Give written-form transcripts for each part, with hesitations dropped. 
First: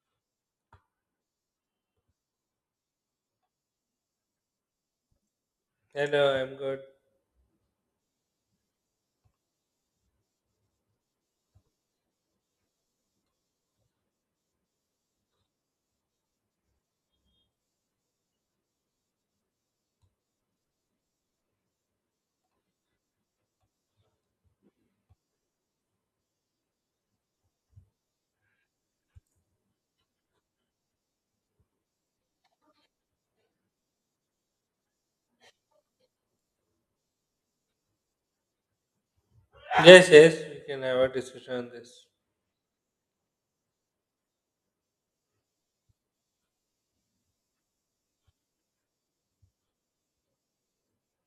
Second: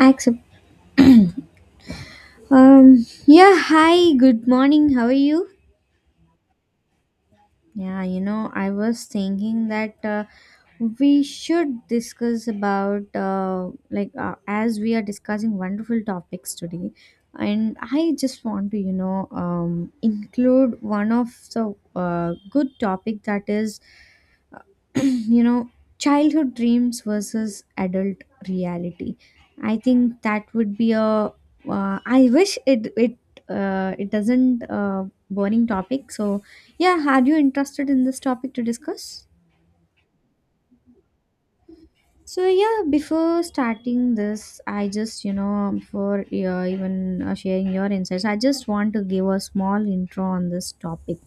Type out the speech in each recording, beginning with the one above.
Accept. Yeah, hi, good morning. How are you? Hello, I'm good. Yeah, I was thinking that we should discuss about as we are discussing wonderful topics today, and I just want to include one of the good topic that is uh, you know childhood dreams versus adult reality. I think that would be a I wish it it doesn't boring topic. So yeah, are you interested in this topic to discuss? Yes, yes, we can have a discussion on this. So yeah, before starting this, I just before even sharing your insights, I just want to give a small intro on this topic.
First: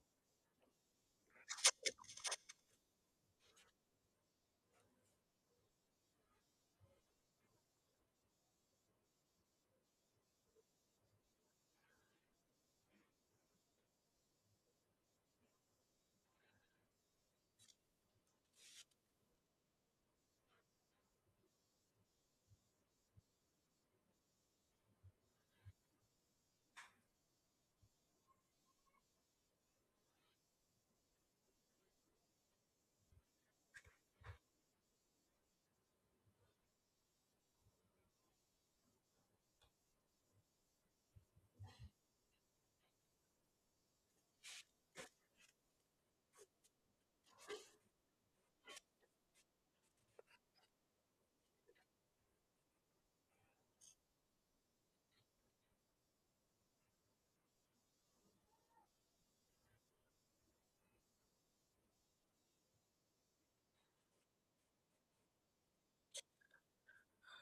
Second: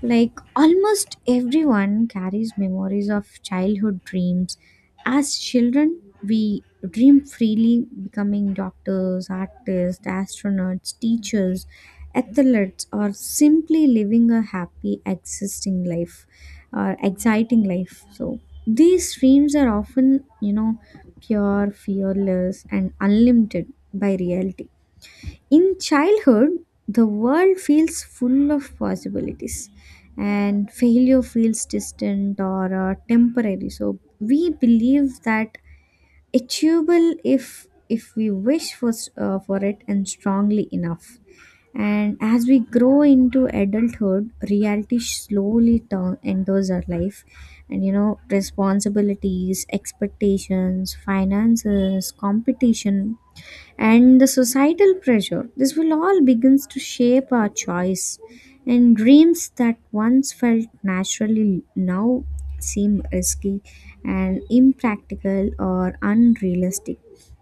Like almost everyone carries memories of childhood dreams. As children, we dream freely, becoming doctors, artists, astronauts, teachers, athletes, or simply living a happy, existing life or exciting life. So these dreams are often, pure, fearless, and unlimited by reality. In childhood, the world feels full of possibilities and failure feels distant or temporary. So we believe that achievable if we wish for for it and strongly enough. And as we grow into adulthood, reality slowly turn, enters our life. And responsibilities, expectations, finances, competition, and the societal pressure. This will all begins to shape our choice, and dreams that once felt naturally now seem risky and impractical or unrealistic.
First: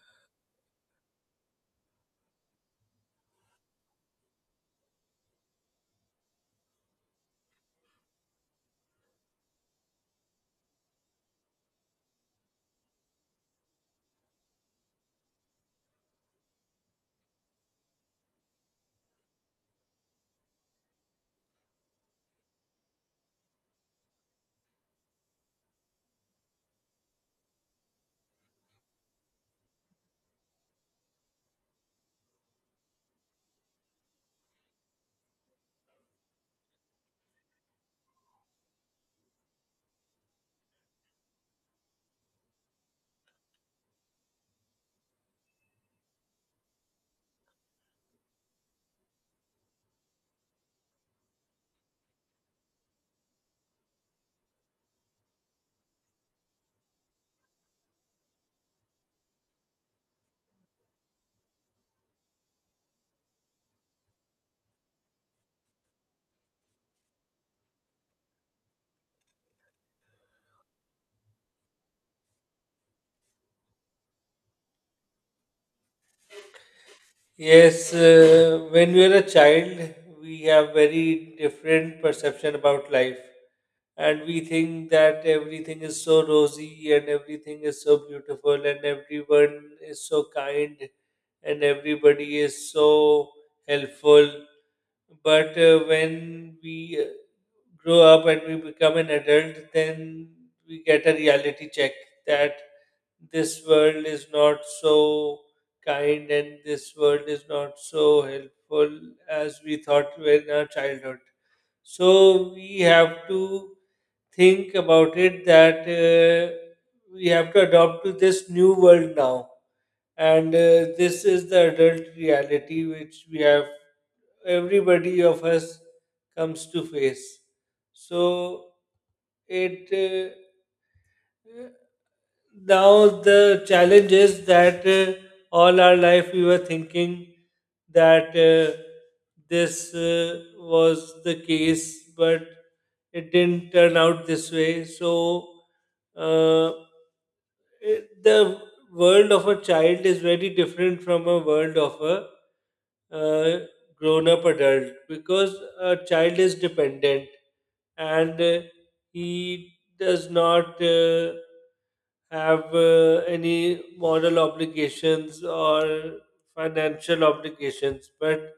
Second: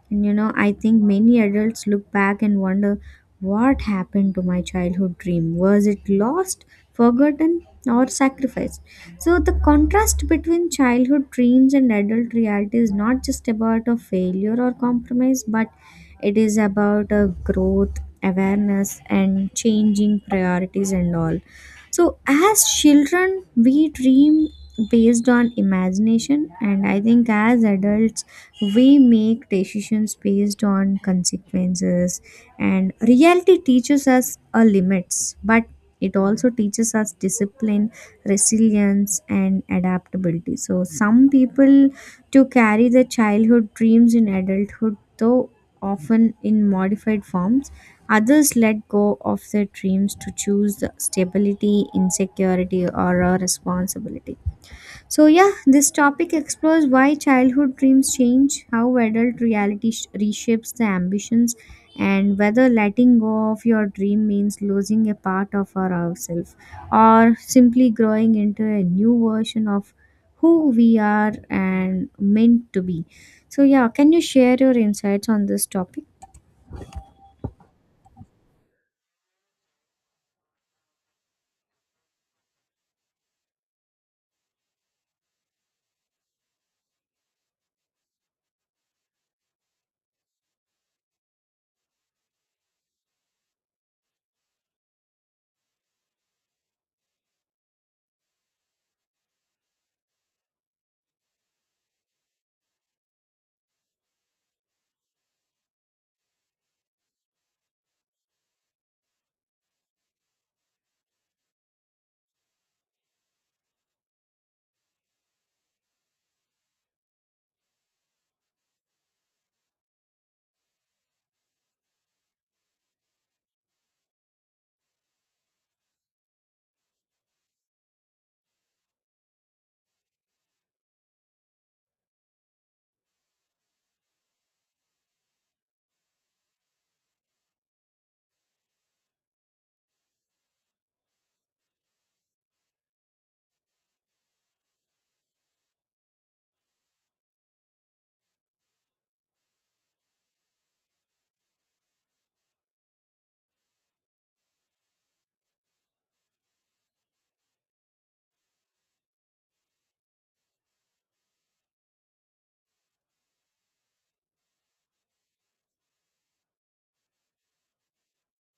And I think many adults look back and wonder, what happened to my childhood dream? Was it lost, forgotten, or sacrificed? So, the contrast between childhood dreams and adult reality is not just about a failure or compromise, but it is about a growth, awareness, and changing priorities and all. So, as children, we dream based on imagination, and I think as adults, we make decisions based on consequences, and reality teaches us our limits, but it also teaches us discipline, resilience, and adaptability. So some people to carry their childhood dreams in adulthood, though often in modified forms. Others let go of their dreams to choose the stability, insecurity, or a responsibility. So, yeah, this topic explores why childhood dreams change, how adult reality reshapes the ambitions, and whether letting go of your dream means losing a part of our ourselves or simply growing into a new version of who we are and meant to be. So, yeah, can you share your insights on this topic? Yes, when we are a child, we have very different perception about life, and we think that everything is so rosy and everything is so beautiful and everyone is so kind and everybody is so helpful. But when we grow up and we become an adult, then we get a reality check that this world is not so kind and this world is not so helpful as we thought in our childhood. So we have to think about it that we have to adopt to this new world now. And this is the adult reality which we have, everybody of us comes to face. So it uh, Now the challenge is that all our life we were thinking that this was the case, but it didn't turn out this way. So uh, the world of a child is very different from a world of a uh, grown up adult because a child is dependent and he does not have any moral obligations or financial obligations. But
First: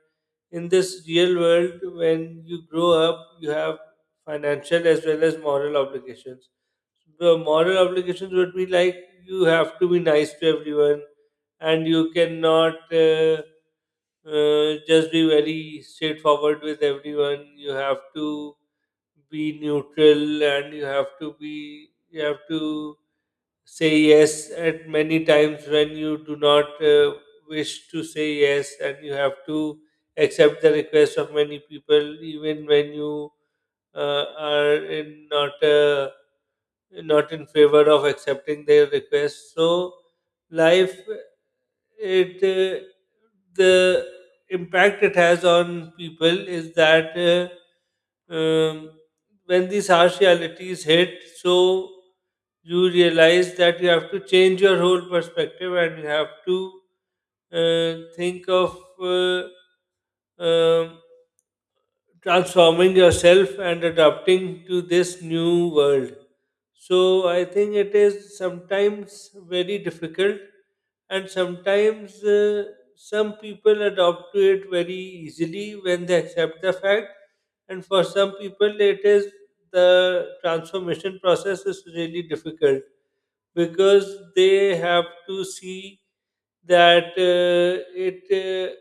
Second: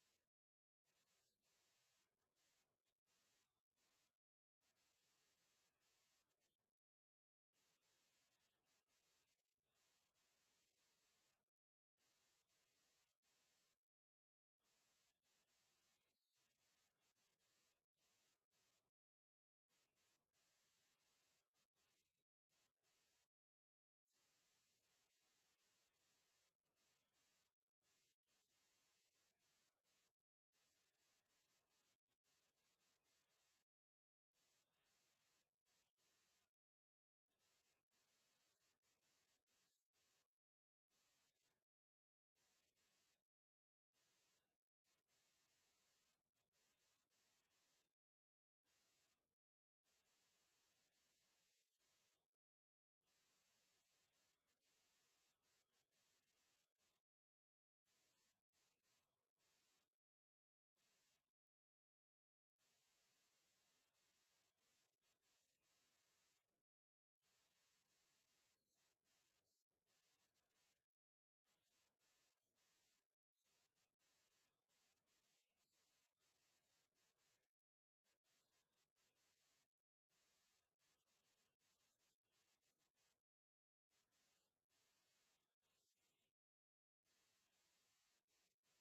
in this real world, when you grow up, you have financial as well as moral obligations. The moral obligations would be like you have to be nice to everyone, and you cannot just be very straightforward with everyone. You have to be neutral and you have to say yes at many times when you do not wish to say yes and you have to accept the request of many people even when you are in not not in favor of accepting their request. So life it The impact it has on people is that when these harsh realities hit, so you realize that you have to change your whole perspective and you have to think of uh, um, transforming yourself and adapting to this new world. So I think it is sometimes very difficult, and sometimes some people adopt to it very easily when they accept the fact, and for some people it is the transformation process is really difficult because they have to see that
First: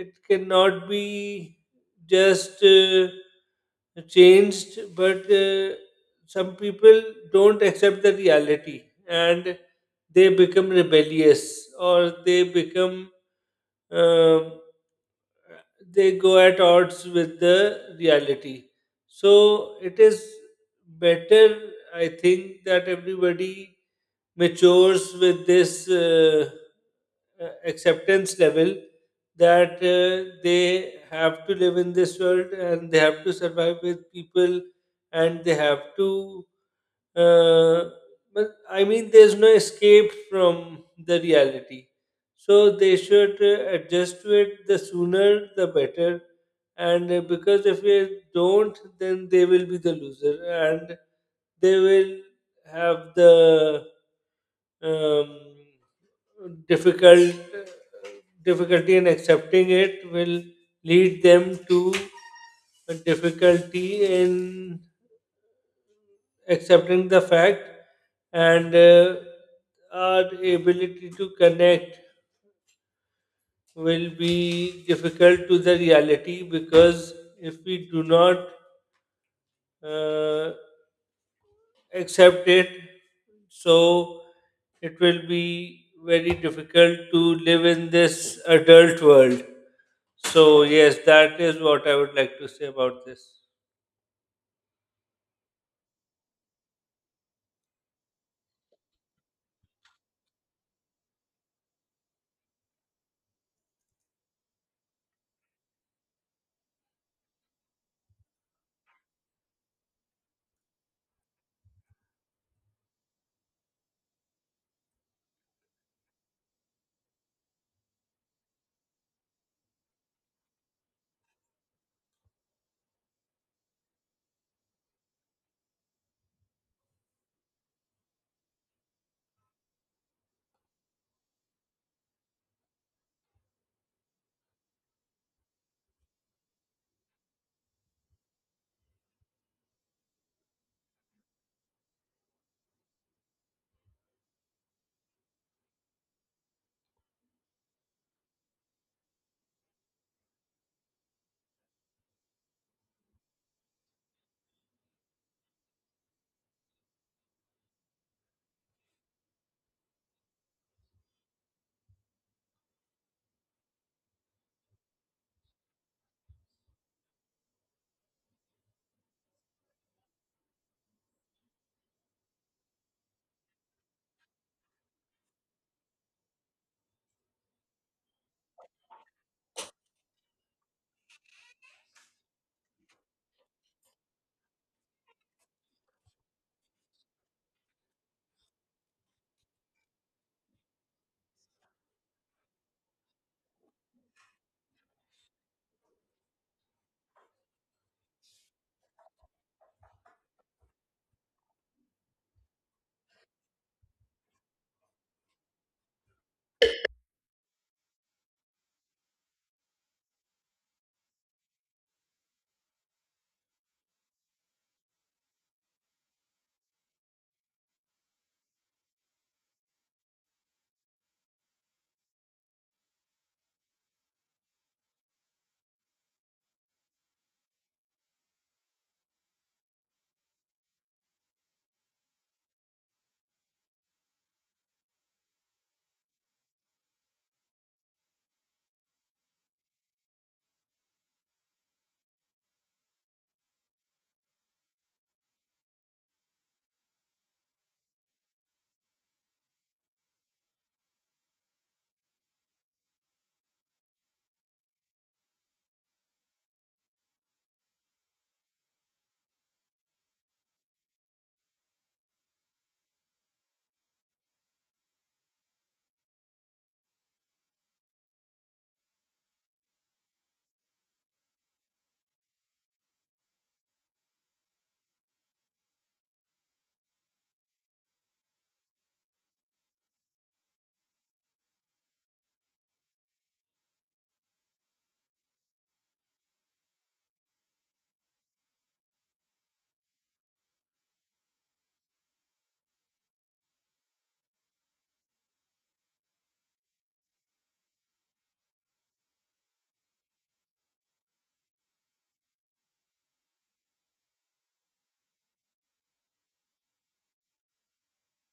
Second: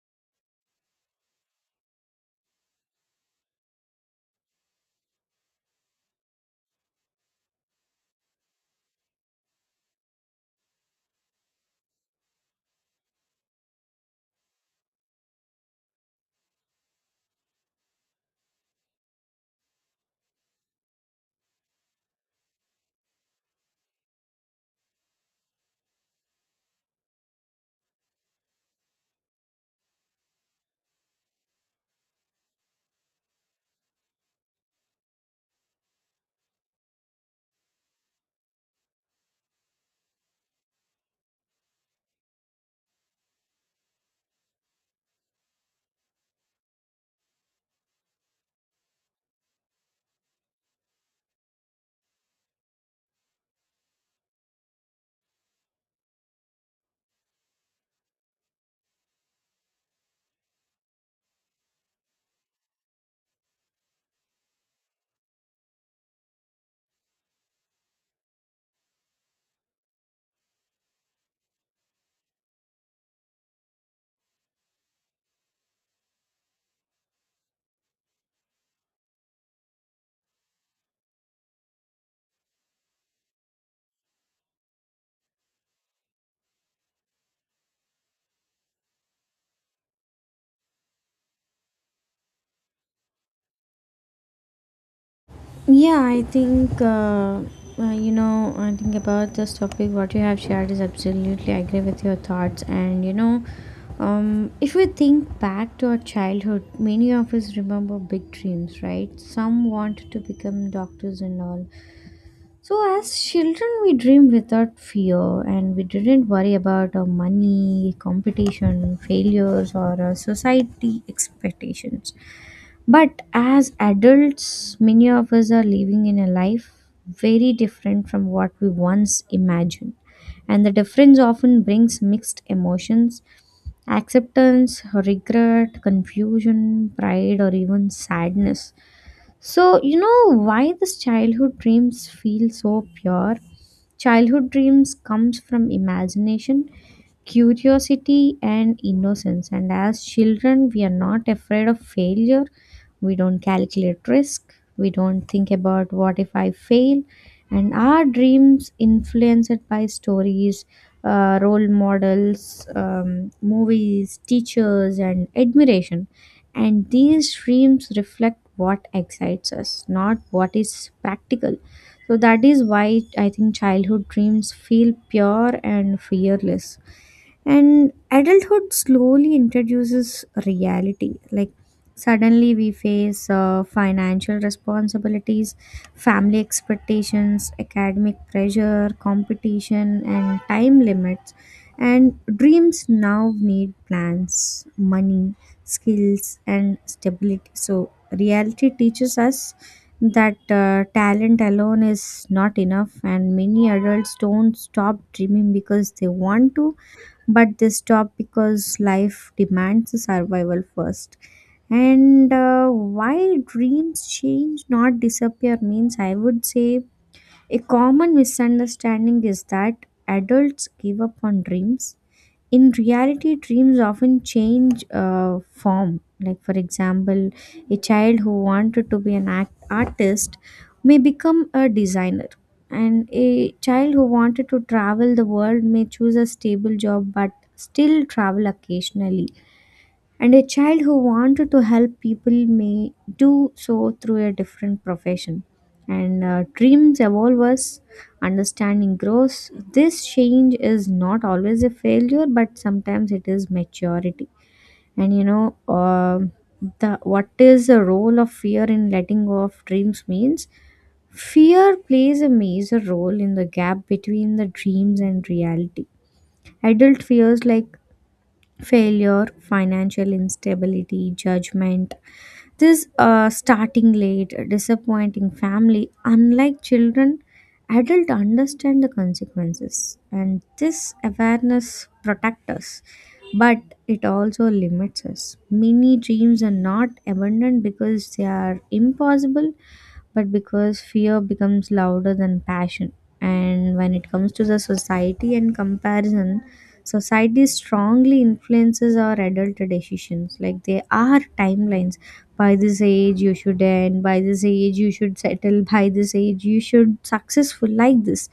it cannot be just changed, but some people don't accept the reality and they become rebellious or they become um, they go at odds with the reality. So it is better, I think, that everybody matures with this. Acceptance level that they have to live in this world and they have to survive with people and they have to uh, but I mean there's no escape from the reality, so they should adjust to it, the sooner the better. And because if we don't, then they will be the loser, and they will have the um, difficult difficulty in accepting it will lead them to a difficulty in accepting the fact. And our ability to connect will be difficult to the reality, because if we do not uh, accept it, so it will be very difficult to live in this adult world. So, yes, that is what I would like to say about this. Yeah, I think, I think about this topic, what you have shared is absolutely I agree with your thoughts. And, if we think back to our childhood, many of us remember big dreams, right? Some want to become doctors and all. So, as children, we dream without fear and we didn't worry about our money, competition, failures, or society expectations, but as adults, many of us are living in a life very different from what we once imagined. And the difference often brings mixed emotions: acceptance, regret, confusion, pride, or even sadness. So, you know why this childhood dreams feel so pure? Childhood dreams comes from imagination, curiosity, and innocence, and as children we are not afraid of failure. We don't calculate risk. We don't think about what if I fail. And our dreams influenced by stories, role models, movies, teachers, and admiration. And these dreams reflect what excites us, not what is practical. So that is why I think childhood dreams feel pure and fearless. And adulthood slowly introduces reality. Like, suddenly we face financial responsibilities, family expectations, academic pressure, competition, and time limits. And dreams now need plans, money, skills, and stability. So, reality teaches us that talent alone is not enough, and many adults don't stop dreaming because they want to, but they stop because life demands survival first. And why dreams change not disappear means I would say a common misunderstanding is that adults give up on dreams. In reality, dreams often change form. Like, for example, a child who wanted to be an artist may become a designer, and a child who wanted to travel the world may choose a stable job but still travel occasionally, and a child who wanted to help people may do so through a different profession. And dreams evolve us understanding grows. This change is not always a failure, but sometimes it is maturity. And um the what is the role of fear in letting go of dreams means fear plays a major role in the gap between the dreams and reality. Adult fears like failure, financial instability, judgment, this starting late, disappointing family. Unlike children, adults understand the consequences and this awareness protects us, but it also limits us. Many dreams are not abandoned because they are impossible, but because fear becomes louder than passion. And when it comes to the society and comparison, society strongly influences our adult decisions. Like, there are timelines. By this age, you should end. By this age, you should settle. By this age, you should successful like this.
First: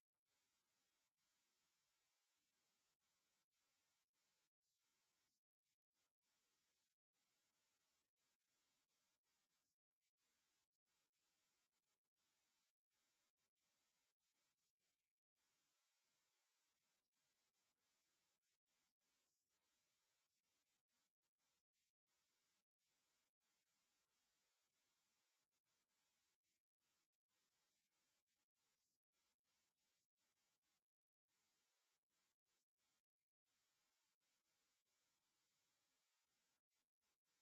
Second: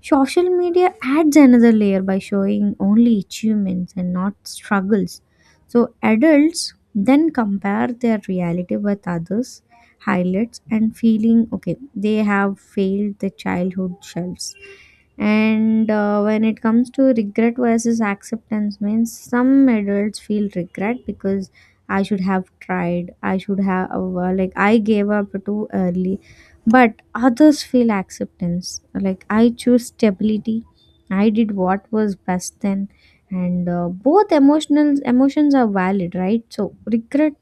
Social media adds another layer by showing only achievements and not struggles. So adults then compare their reality with others highlights and feeling okay they have failed the childhood shelves. And when it comes to regret versus acceptance means some adults feel regret because I should have tried, I should have I gave up too early, but others feel acceptance like I choose stability, I did what was best then. And both emotional emotions are valid, right? So regret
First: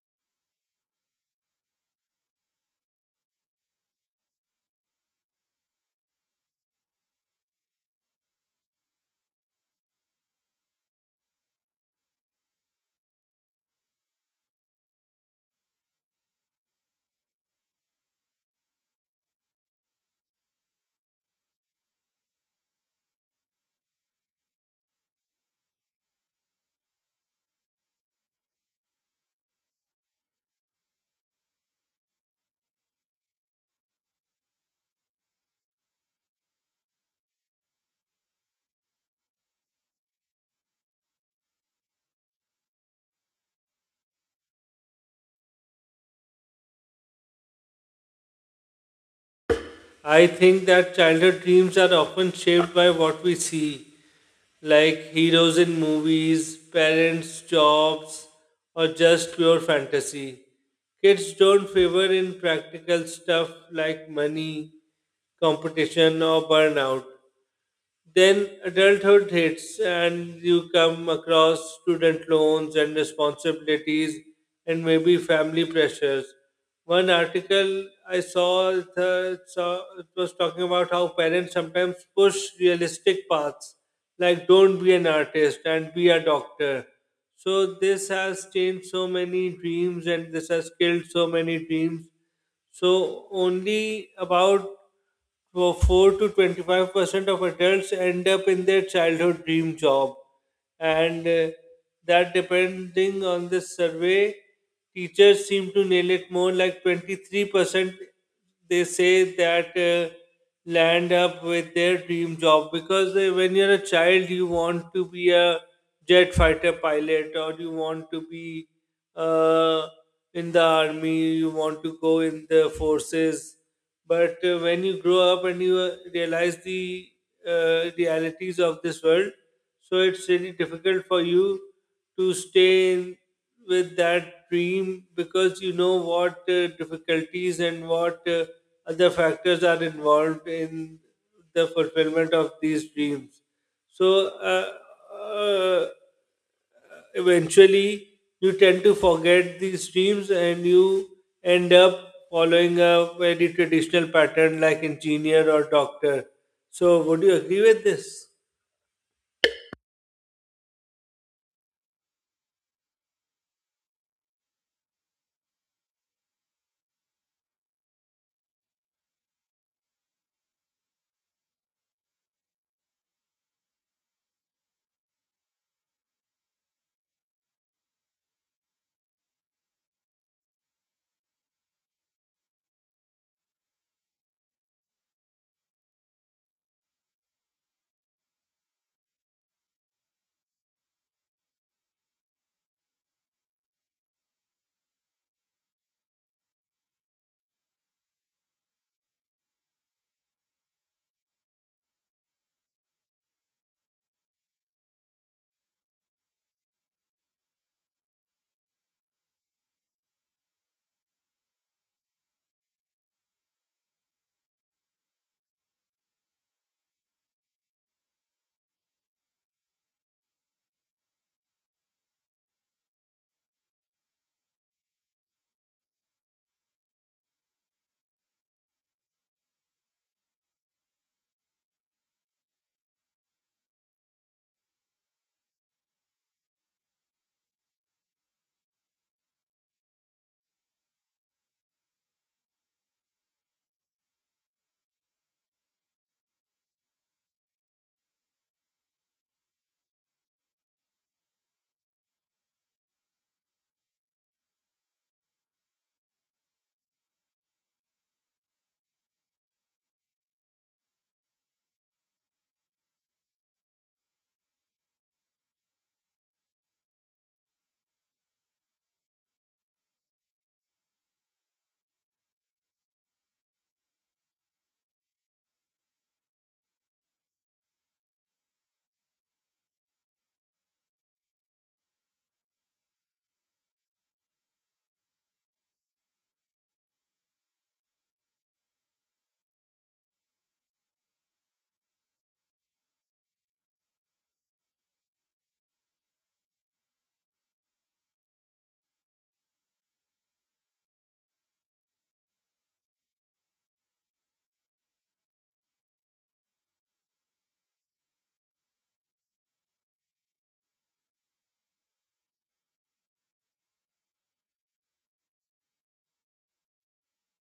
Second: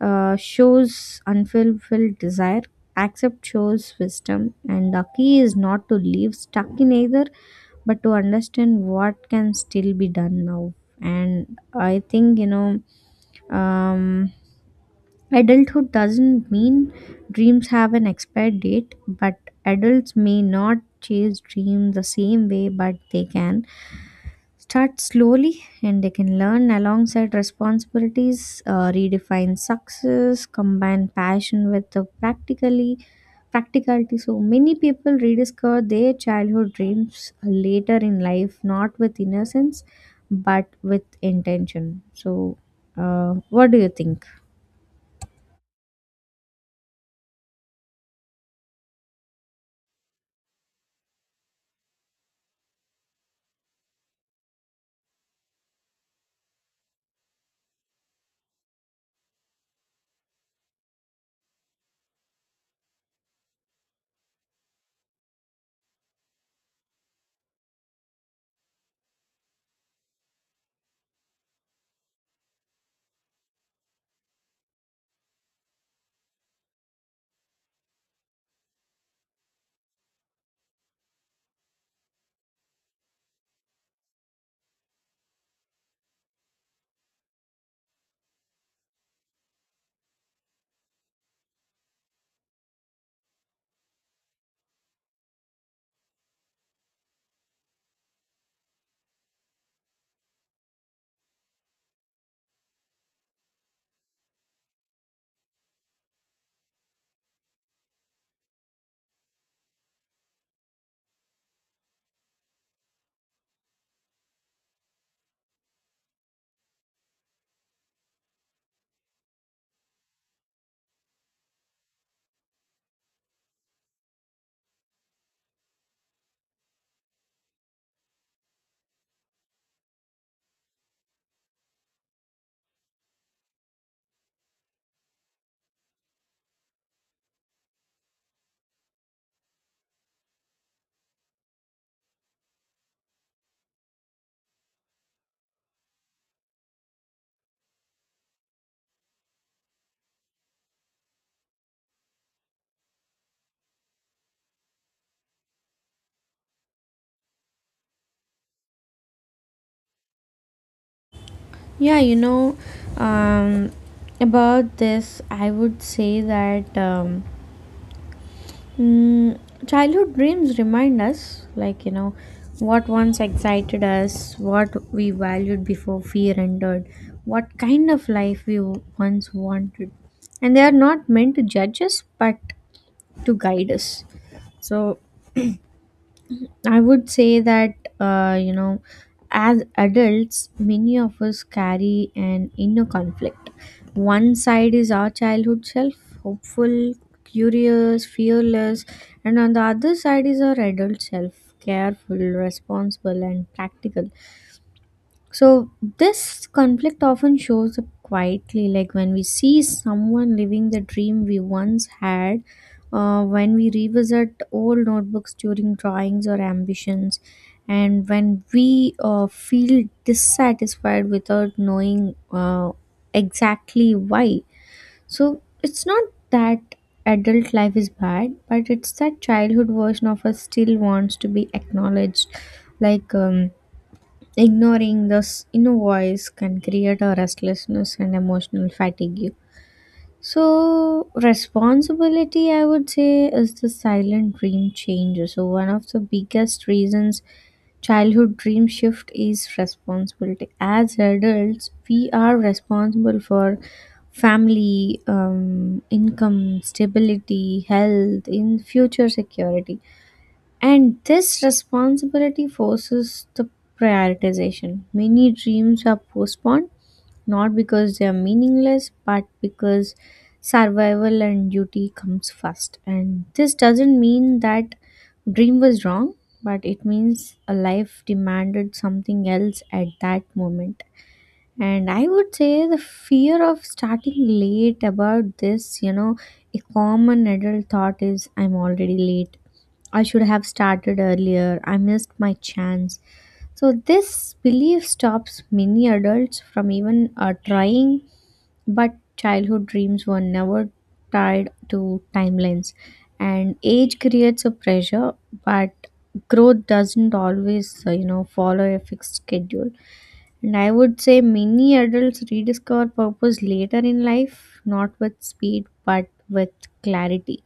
shows unfulfilled desire, accept shows wisdom, and the key is not to leave stuck in either, but to understand what can still be done now. And I think, um, adulthood doesn't mean dreams have an expired date, but adults may not chase dreams the same way, but they can. Start slowly, and they can learn alongside responsibilities, redefine success, combine passion with the practically practicality. So many people rediscover their childhood dreams later in life, not with innocence, but with intention. So, what do you think? I think that childhood dreams are often shaped by what we see, like heroes in movies, parents' jobs, or just pure fantasy. Kids don't favor in practical stuff like money, competition, or burnout. Then adulthood hits, and you come across student loans and responsibilities, and maybe family pressures. One article I saw, it was talking about how parents sometimes push realistic paths, like don't be an artist and be a doctor. So this has changed so many dreams, and this has killed so many dreams, so only about for 4 to 25% of adults end up in their childhood dream job. And that depending on the survey, teachers seem to nail it more, like 23% they say that land up with their dream job because when you're a child you want to be a jet fighter pilot or you want to be uh, in the army, you want to go in the forces. But when you grow up and you realize the realities of this world, so it's really difficult for you to stay in with that dream because you know what difficulties and what other factors are involved in the fulfillment of these dreams. So, eventually you tend to forget these dreams and you end up following a very traditional pattern like engineer or doctor. So, would you agree with this? Yeah, um, about this, I would say that. Mm, childhood dreams remind us, like, what once excited us, what we valued before fear entered, what kind of life we once wanted. And they are not meant to judge us, but to guide us. So, I would say that, uh, you know, as adults, many of us carry an inner conflict. One side is our childhood self, hopeful, curious, fearless, and on the other side is our adult self, careful, responsible, and practical. So this conflict often shows up quietly, like when we see someone living the dream we once had, when we revisit old notebooks during drawings or ambitions, and when we feel dissatisfied without knowing exactly why. So it's not that adult life is bad, but it's that childhood version of us still wants to be acknowledged, like. Ignoring this inner voice can create a restlessness and emotional fatigue. So, responsibility, I would say, is the silent dream change. So, one of the biggest reasons childhood dream shift is responsibility. As adults, we are responsible for family, income, stability, health, in future security, and this responsibility forces the prioritization. Many dreams are postponed not because they are meaningless, but because survival and duty comes first. And this doesn't mean that dream was wrong, but it means a life demanded something else at that moment. And I would say the fear of starting late about this, a common adult thought is I'm already late, I should have started earlier. I missed my chance. So, this belief stops many adults from even trying, but childhood dreams were never tied to timelines. And age creates a pressure, but growth doesn't always, follow a fixed schedule. And I would say many adults rediscover purpose later in life, not with speed, but with clarity.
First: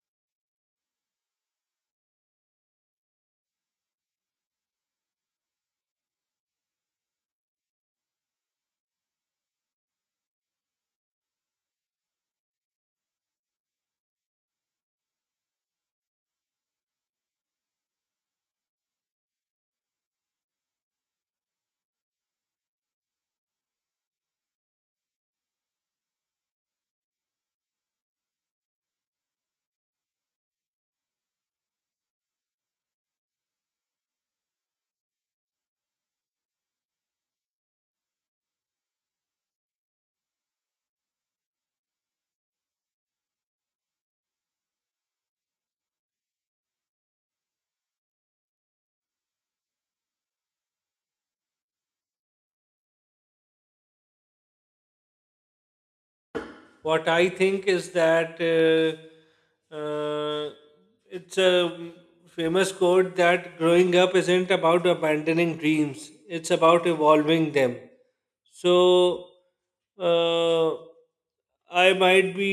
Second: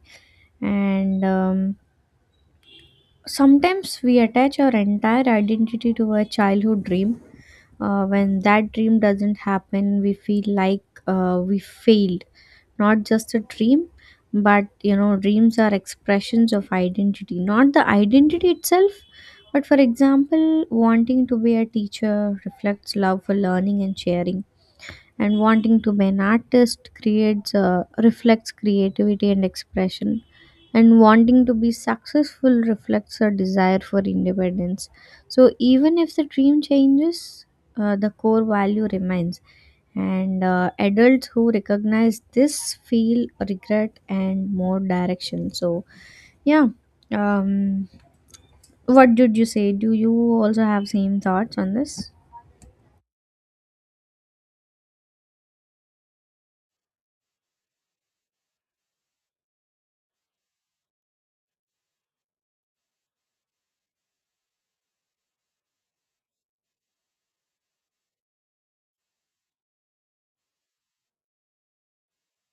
And sometimes we attach our entire identity to a childhood dream. When that dream doesn't happen, we feel like we failed. Not just a dream, but dreams are expressions of identity. Not the identity itself, but for example, wanting to be a teacher reflects love for learning and sharing, and wanting to be an artist creates reflects creativity and expression, and wanting to be successful reflects a desire for independence. So, even if the dream changes, the core value remains. And adults who recognize this feel regret and more direction. So, yeah. Um, what did you say? Do you also have same thoughts on this? What I think is that it's a famous quote that growing up isn't about abandoning dreams, it's about evolving them. So, uh, I might be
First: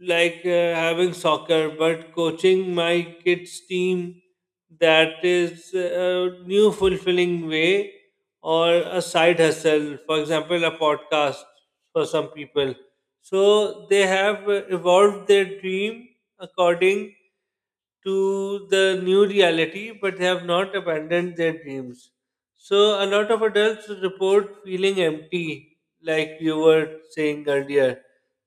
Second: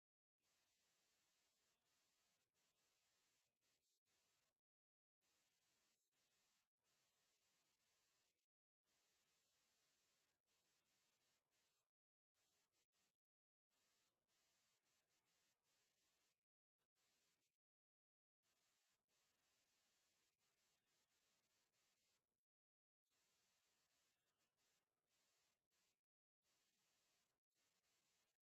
like having soccer, but coaching my kids' team, that is a new fulfilling way, or a side hustle. For example, a podcast for some people. So they have evolved their dream according to the new reality, but they have not abandoned their dreams. So a lot of adults report feeling empty, like you were saying earlier,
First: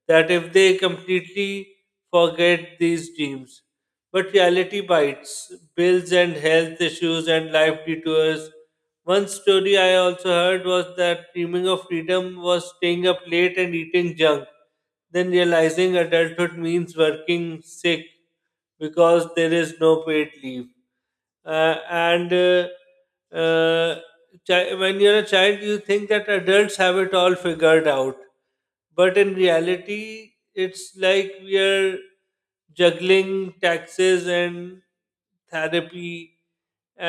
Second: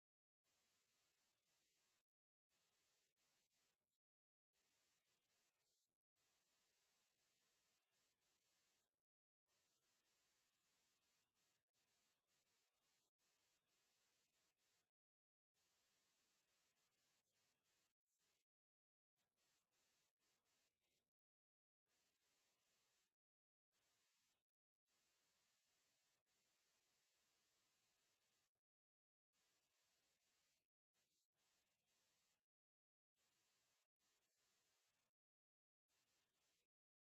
that if they completely forget these dreams. But reality bites, bills and health issues and life detours. One story I also heard was that dreaming of freedom was staying up late and eating junk, then realizing adulthood means working sick because there is no paid leave. Uh, and uh, uh, when you're a child, you think that adults have it all figured out. But in reality, it's like we are juggling taxes and therapy,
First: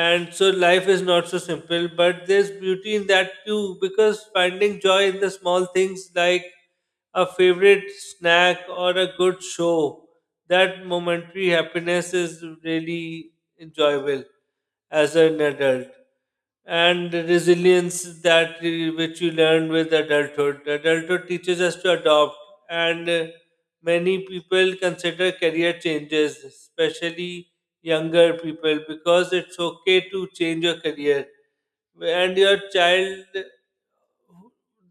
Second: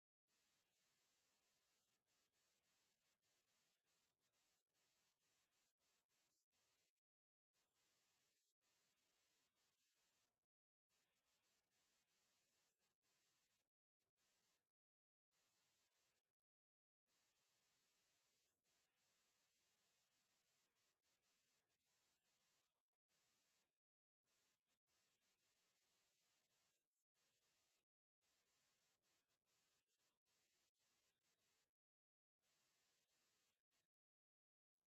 and so life is not so simple, but there's beauty in that too because finding joy in the small things like a favorite snack or a good show, that momentary happiness is really enjoyable as an adult. And resilience that which you learn with adulthood. Adulthood teaches us to adopt, and many people consider career changes, especially younger people, because it's okay to change your career. And your child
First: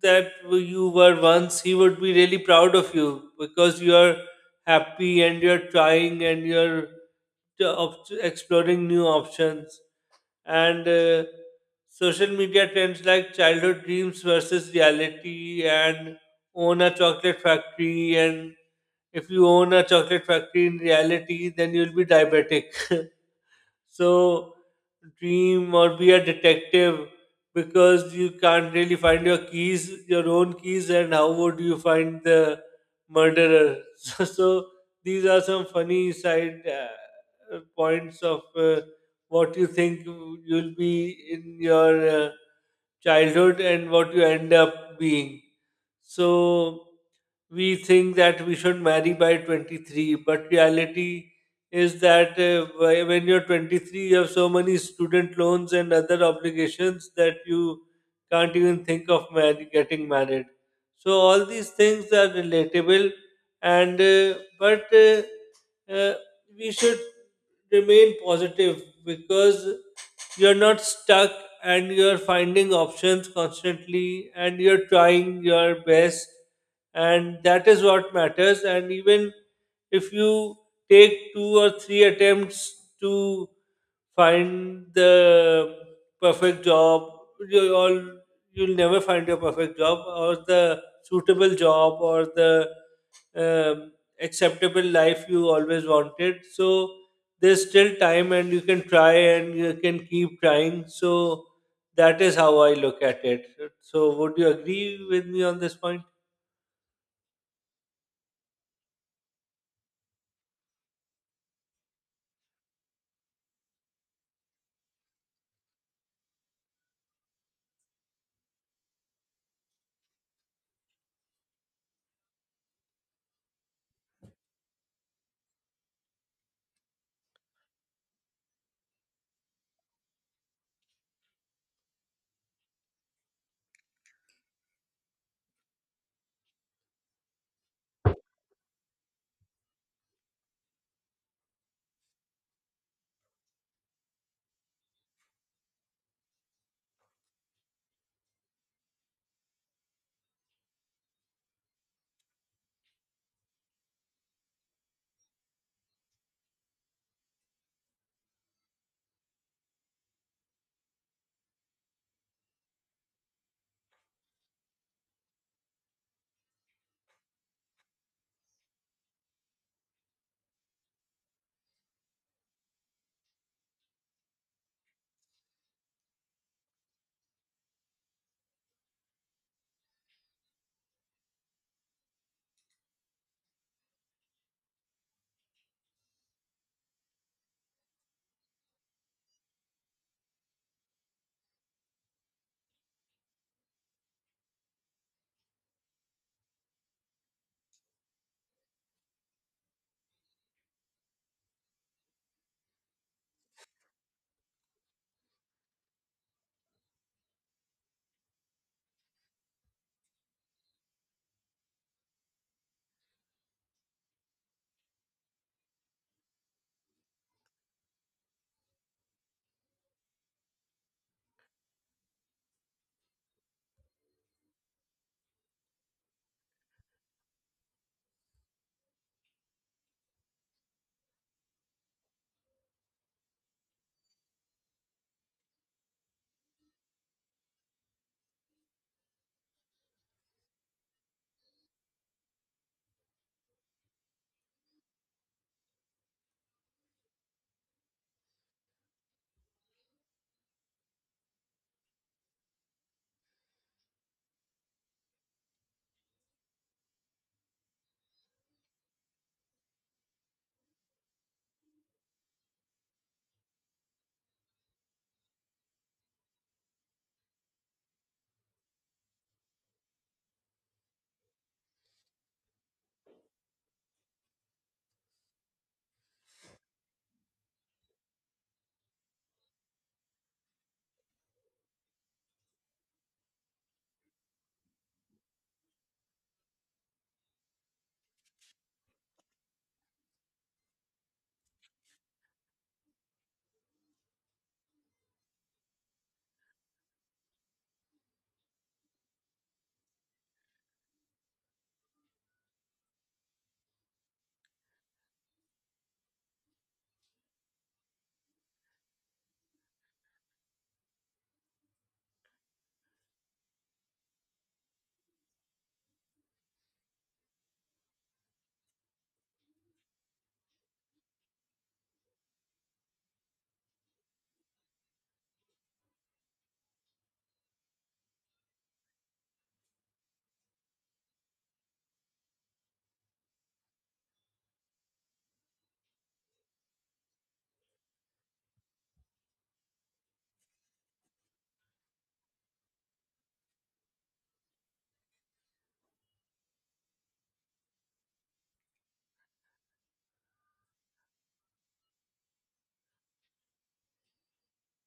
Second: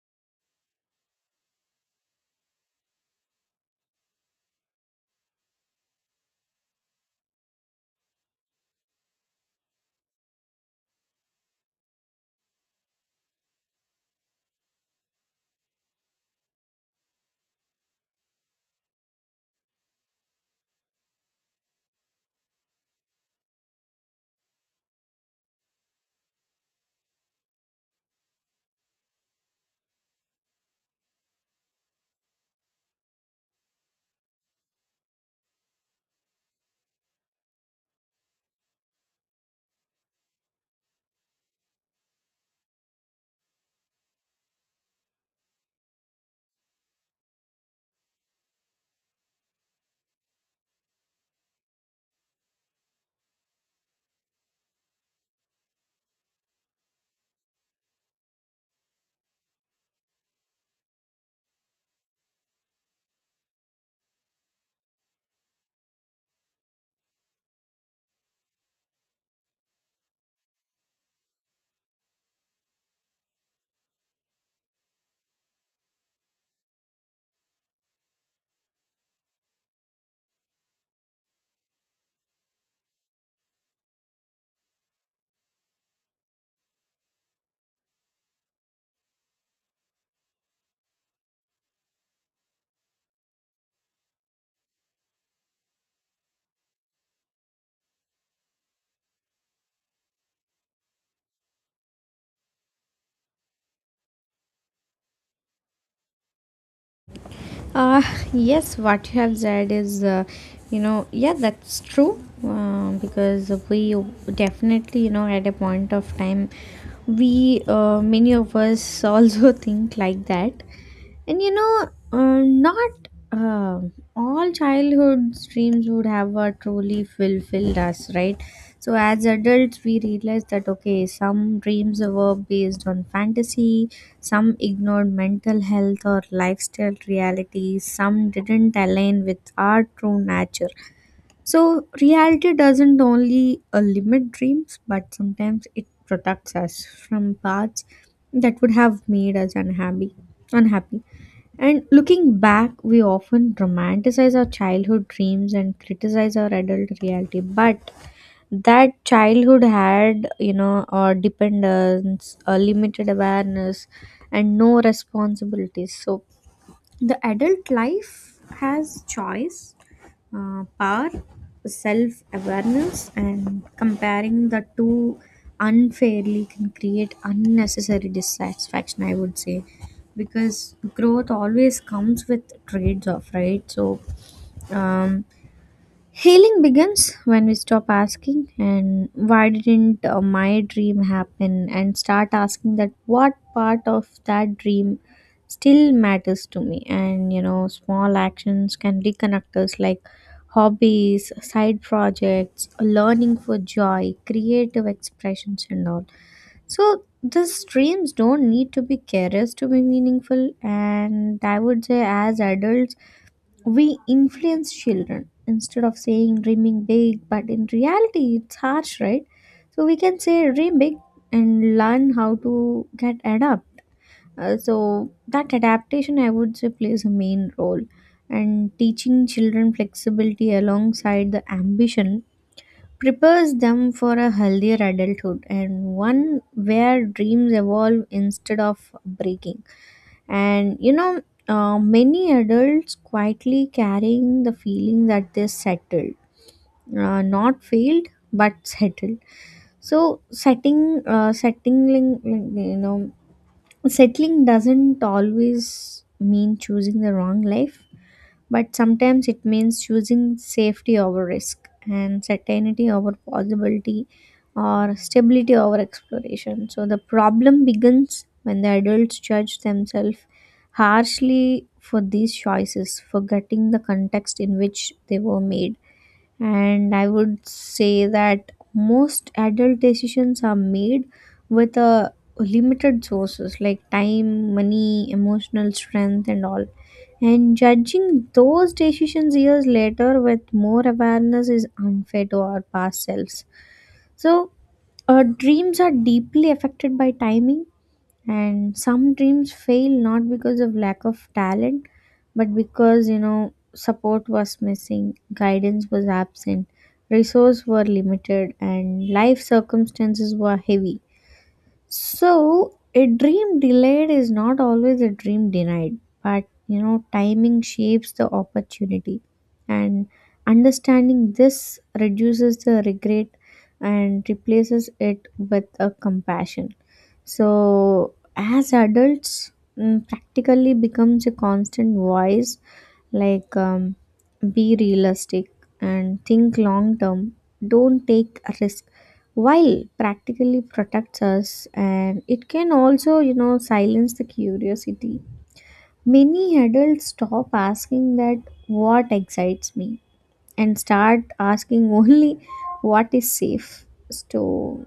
that you were once, he would be really proud of you because you're happy and you're trying and you're exploring new options. And social media trends like childhood dreams versus reality, and own a chocolate factory, and if you own a chocolate factory in reality then you'll be diabetic. So dream, or be a detective because you can't really find your keys, your own keys, and how would you find the murderer? So, so these are some funny side points of what you think you'll be in your childhood and what you end up being. So we think that we should marry by 23, but reality is that when you're 23, you have so many student loans and other obligations that you can't even think of getting married. So all these things are relatable, and but uh, we should remain positive because you're not stuck and you're finding options constantly and you're trying your best, and that is what matters. And even if you take two or three attempts to find the perfect job, you all you'll never find your perfect job or the suitable job or the um, acceptable life you always wanted. So there's still time, and you can try and you can keep trying. So that is how I look at it. So would you agree with me on this point? Uh, yes, what you have said is, yeah, that's true. Because we definitely, at a point of time, many of us also think like that. And not all childhood dreams would have truly fulfilled us, right? So, as adults, we realize that okay, some dreams were based on fantasy, some ignored mental health or lifestyle realities, some didn't align with our true nature. So, reality doesn't only limit dreams, but sometimes it protects us from paths that would have made us unhappy. Unhappy. And looking back, we often romanticize our childhood dreams and criticize our adult reality. But that childhood had, dependence, a limited awareness, and no responsibilities. So the adult life has choice, power, self awareness, and comparing the two unfairly can create unnecessary dissatisfaction, I would say, because growth always comes with trades off, right? So, um, Healing begins when we stop asking, and why didn't my dream happen, and start asking that what part of that dream still matters to me. And small actions can reconnect us like hobbies, side projects, learning for joy, creative expressions, and all. So, these dreams don't need to be careless to be meaningful, and I would say, as adults we influence children instead of saying dreaming big but in reality it's harsh, right? So we can say dream big and learn how to get adapt. So that adaptation I would say plays a main role, and teaching children flexibility alongside the ambition prepares them for a healthier adulthood, and one where dreams evolve instead of breaking. And many adults quietly carrying the feeling that they're settled, not failed but settled. So settling, like, you know, settling doesn't always mean choosing the wrong life, but sometimes it means choosing safety over risk and certainty over possibility or stability over exploration. So the problem begins when the adults judge themselves harshly for these choices, forgetting the context in which they were made. And I would say that most adult decisions are made with a limited sources like time, money, emotional strength, and all, and judging those decisions years later with more awareness is unfair to our past selves. So, our dreams are deeply affected by timing, and some dreams fail not because of lack of talent, but because support was missing, guidance was absent, resources were limited, and life circumstances were heavy. So, a dream delayed is not always a dream denied, but timing shapes the opportunity, and understanding this reduces the regret and replaces it with a compassion. So, as adults, practically becomes a constant voice like be realistic and think long term, don't take a risk, while practically protects us and it can also silence the curiosity. Many adults stop asking that what excites me and start asking only what is safe, so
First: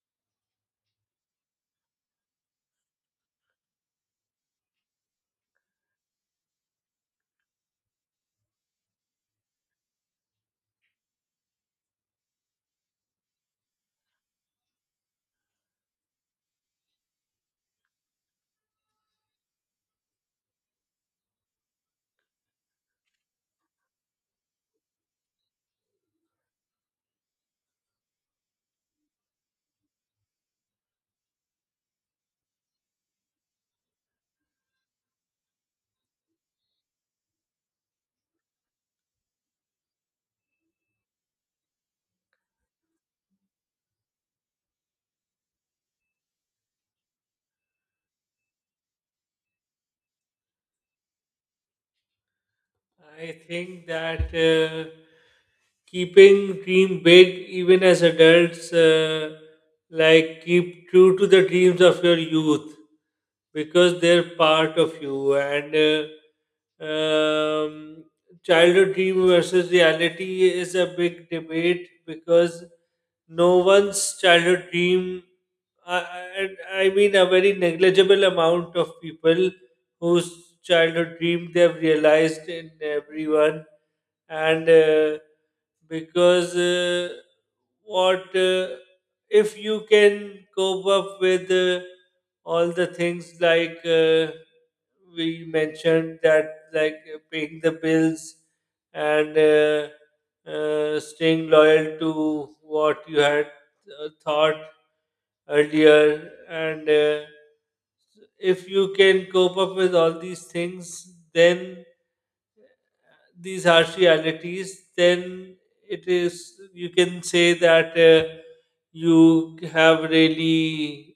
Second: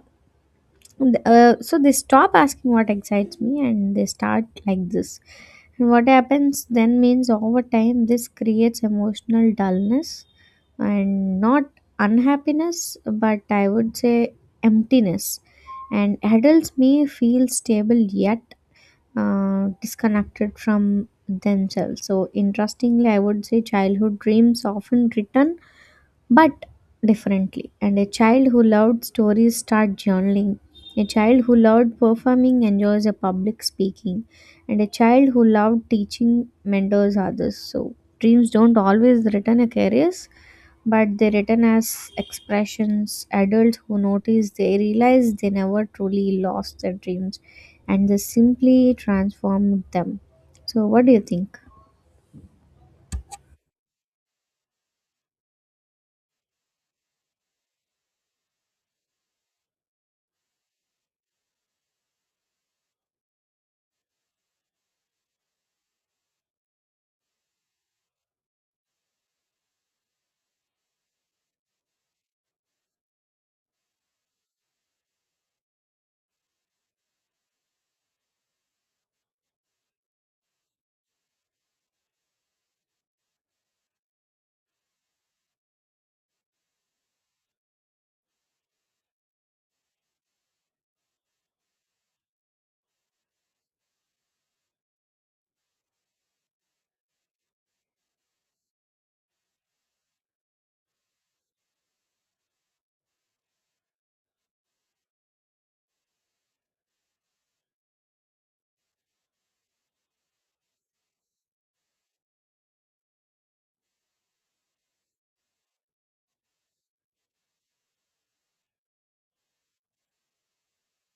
so they stop asking what excites me and they start like this. And what happens then means over time this creates emotional dullness, and not unhappiness, but I would say emptiness. And adults may feel stable yet disconnected from themselves. So, interestingly, I would say childhood dreams often return but differently. And a child who loved stories start journaling. A child who loved performing enjoys a public speaking. And a child who loved teaching mentors others. So dreams don't always return as careers, but they return as expressions. Adults who notice they realize they never truly lost their dreams and they simply transformed them. So what do you think? I think that keeping dream big even as adults, like keep true to the dreams of your youth because they're part of you. And childhood dream versus reality is a big debate because no one's childhood dream I, I mean a very negligible amount of people whose childhood dream they have realized in everyone. And because what if you can cope up with all the things, like we mentioned, that like paying the bills and staying loyal to what you had thought earlier. And if you can cope up with all these things, then these harsh realities, then it is you can say that you have really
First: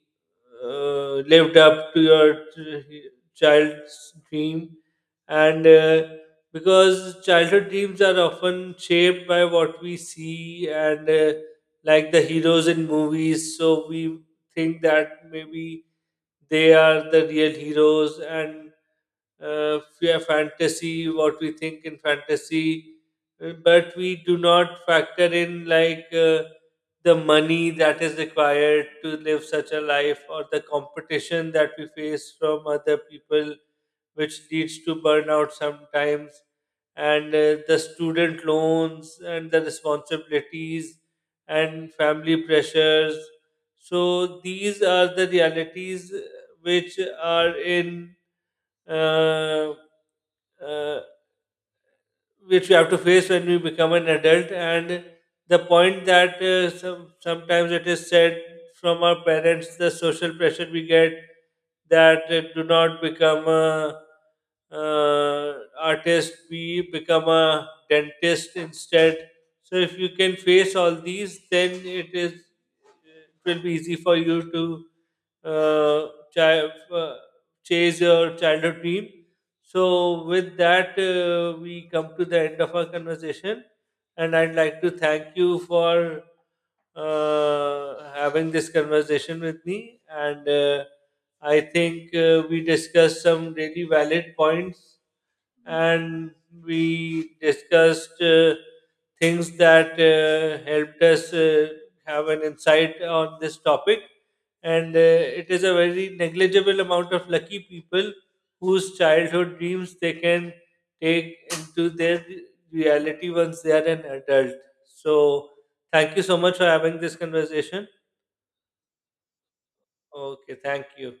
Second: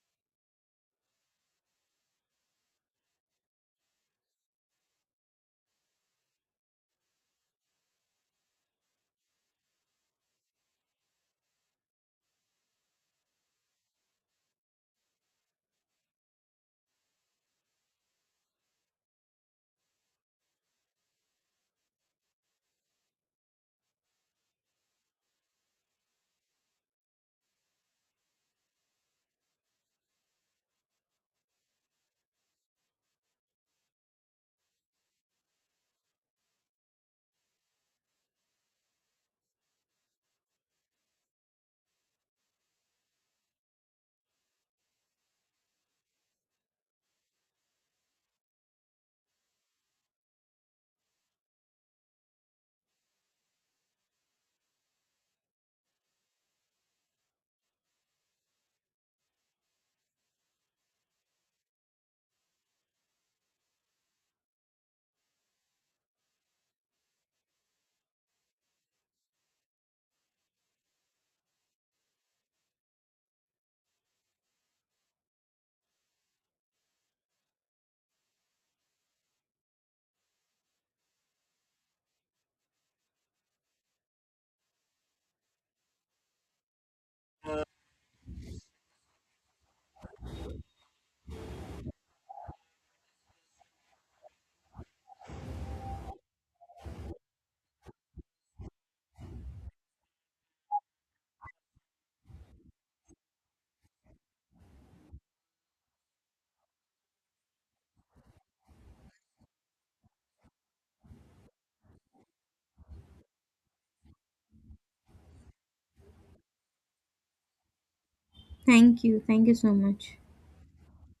lived up to your child's dream. And because childhood dreams are often shaped by what we see, and like the heroes in movies, so we think that maybe they are the real heroes. And yeah, fantasy, what we think in fantasy, but we do not factor in like the money that is required to live such a life, or the competition that we face from other people, which leads to burnout sometimes, and the student loans and the responsibilities and family pressures. So these are the realities which are in uh uh, which we have to face when we become an adult. And the point that sometimes it is said from our parents, the social pressure we get, that do not become a uh, artist, be become a dentist instead. So if you can face all these, then it will be easy for you to uh, chi- uh, chase your childhood dream. So, with that, we come to the end of our conversation, and I'd like to thank you for having this conversation with me. And I think we discussed some really valid points, and we discussed things that helped us have an insight on this topic. And it is a very negligible amount of lucky people whose childhood dreams they can take into their reality once they are an adult. So, thank you so much for having this conversation. Thank you. Thank you so much. Okay, thank you.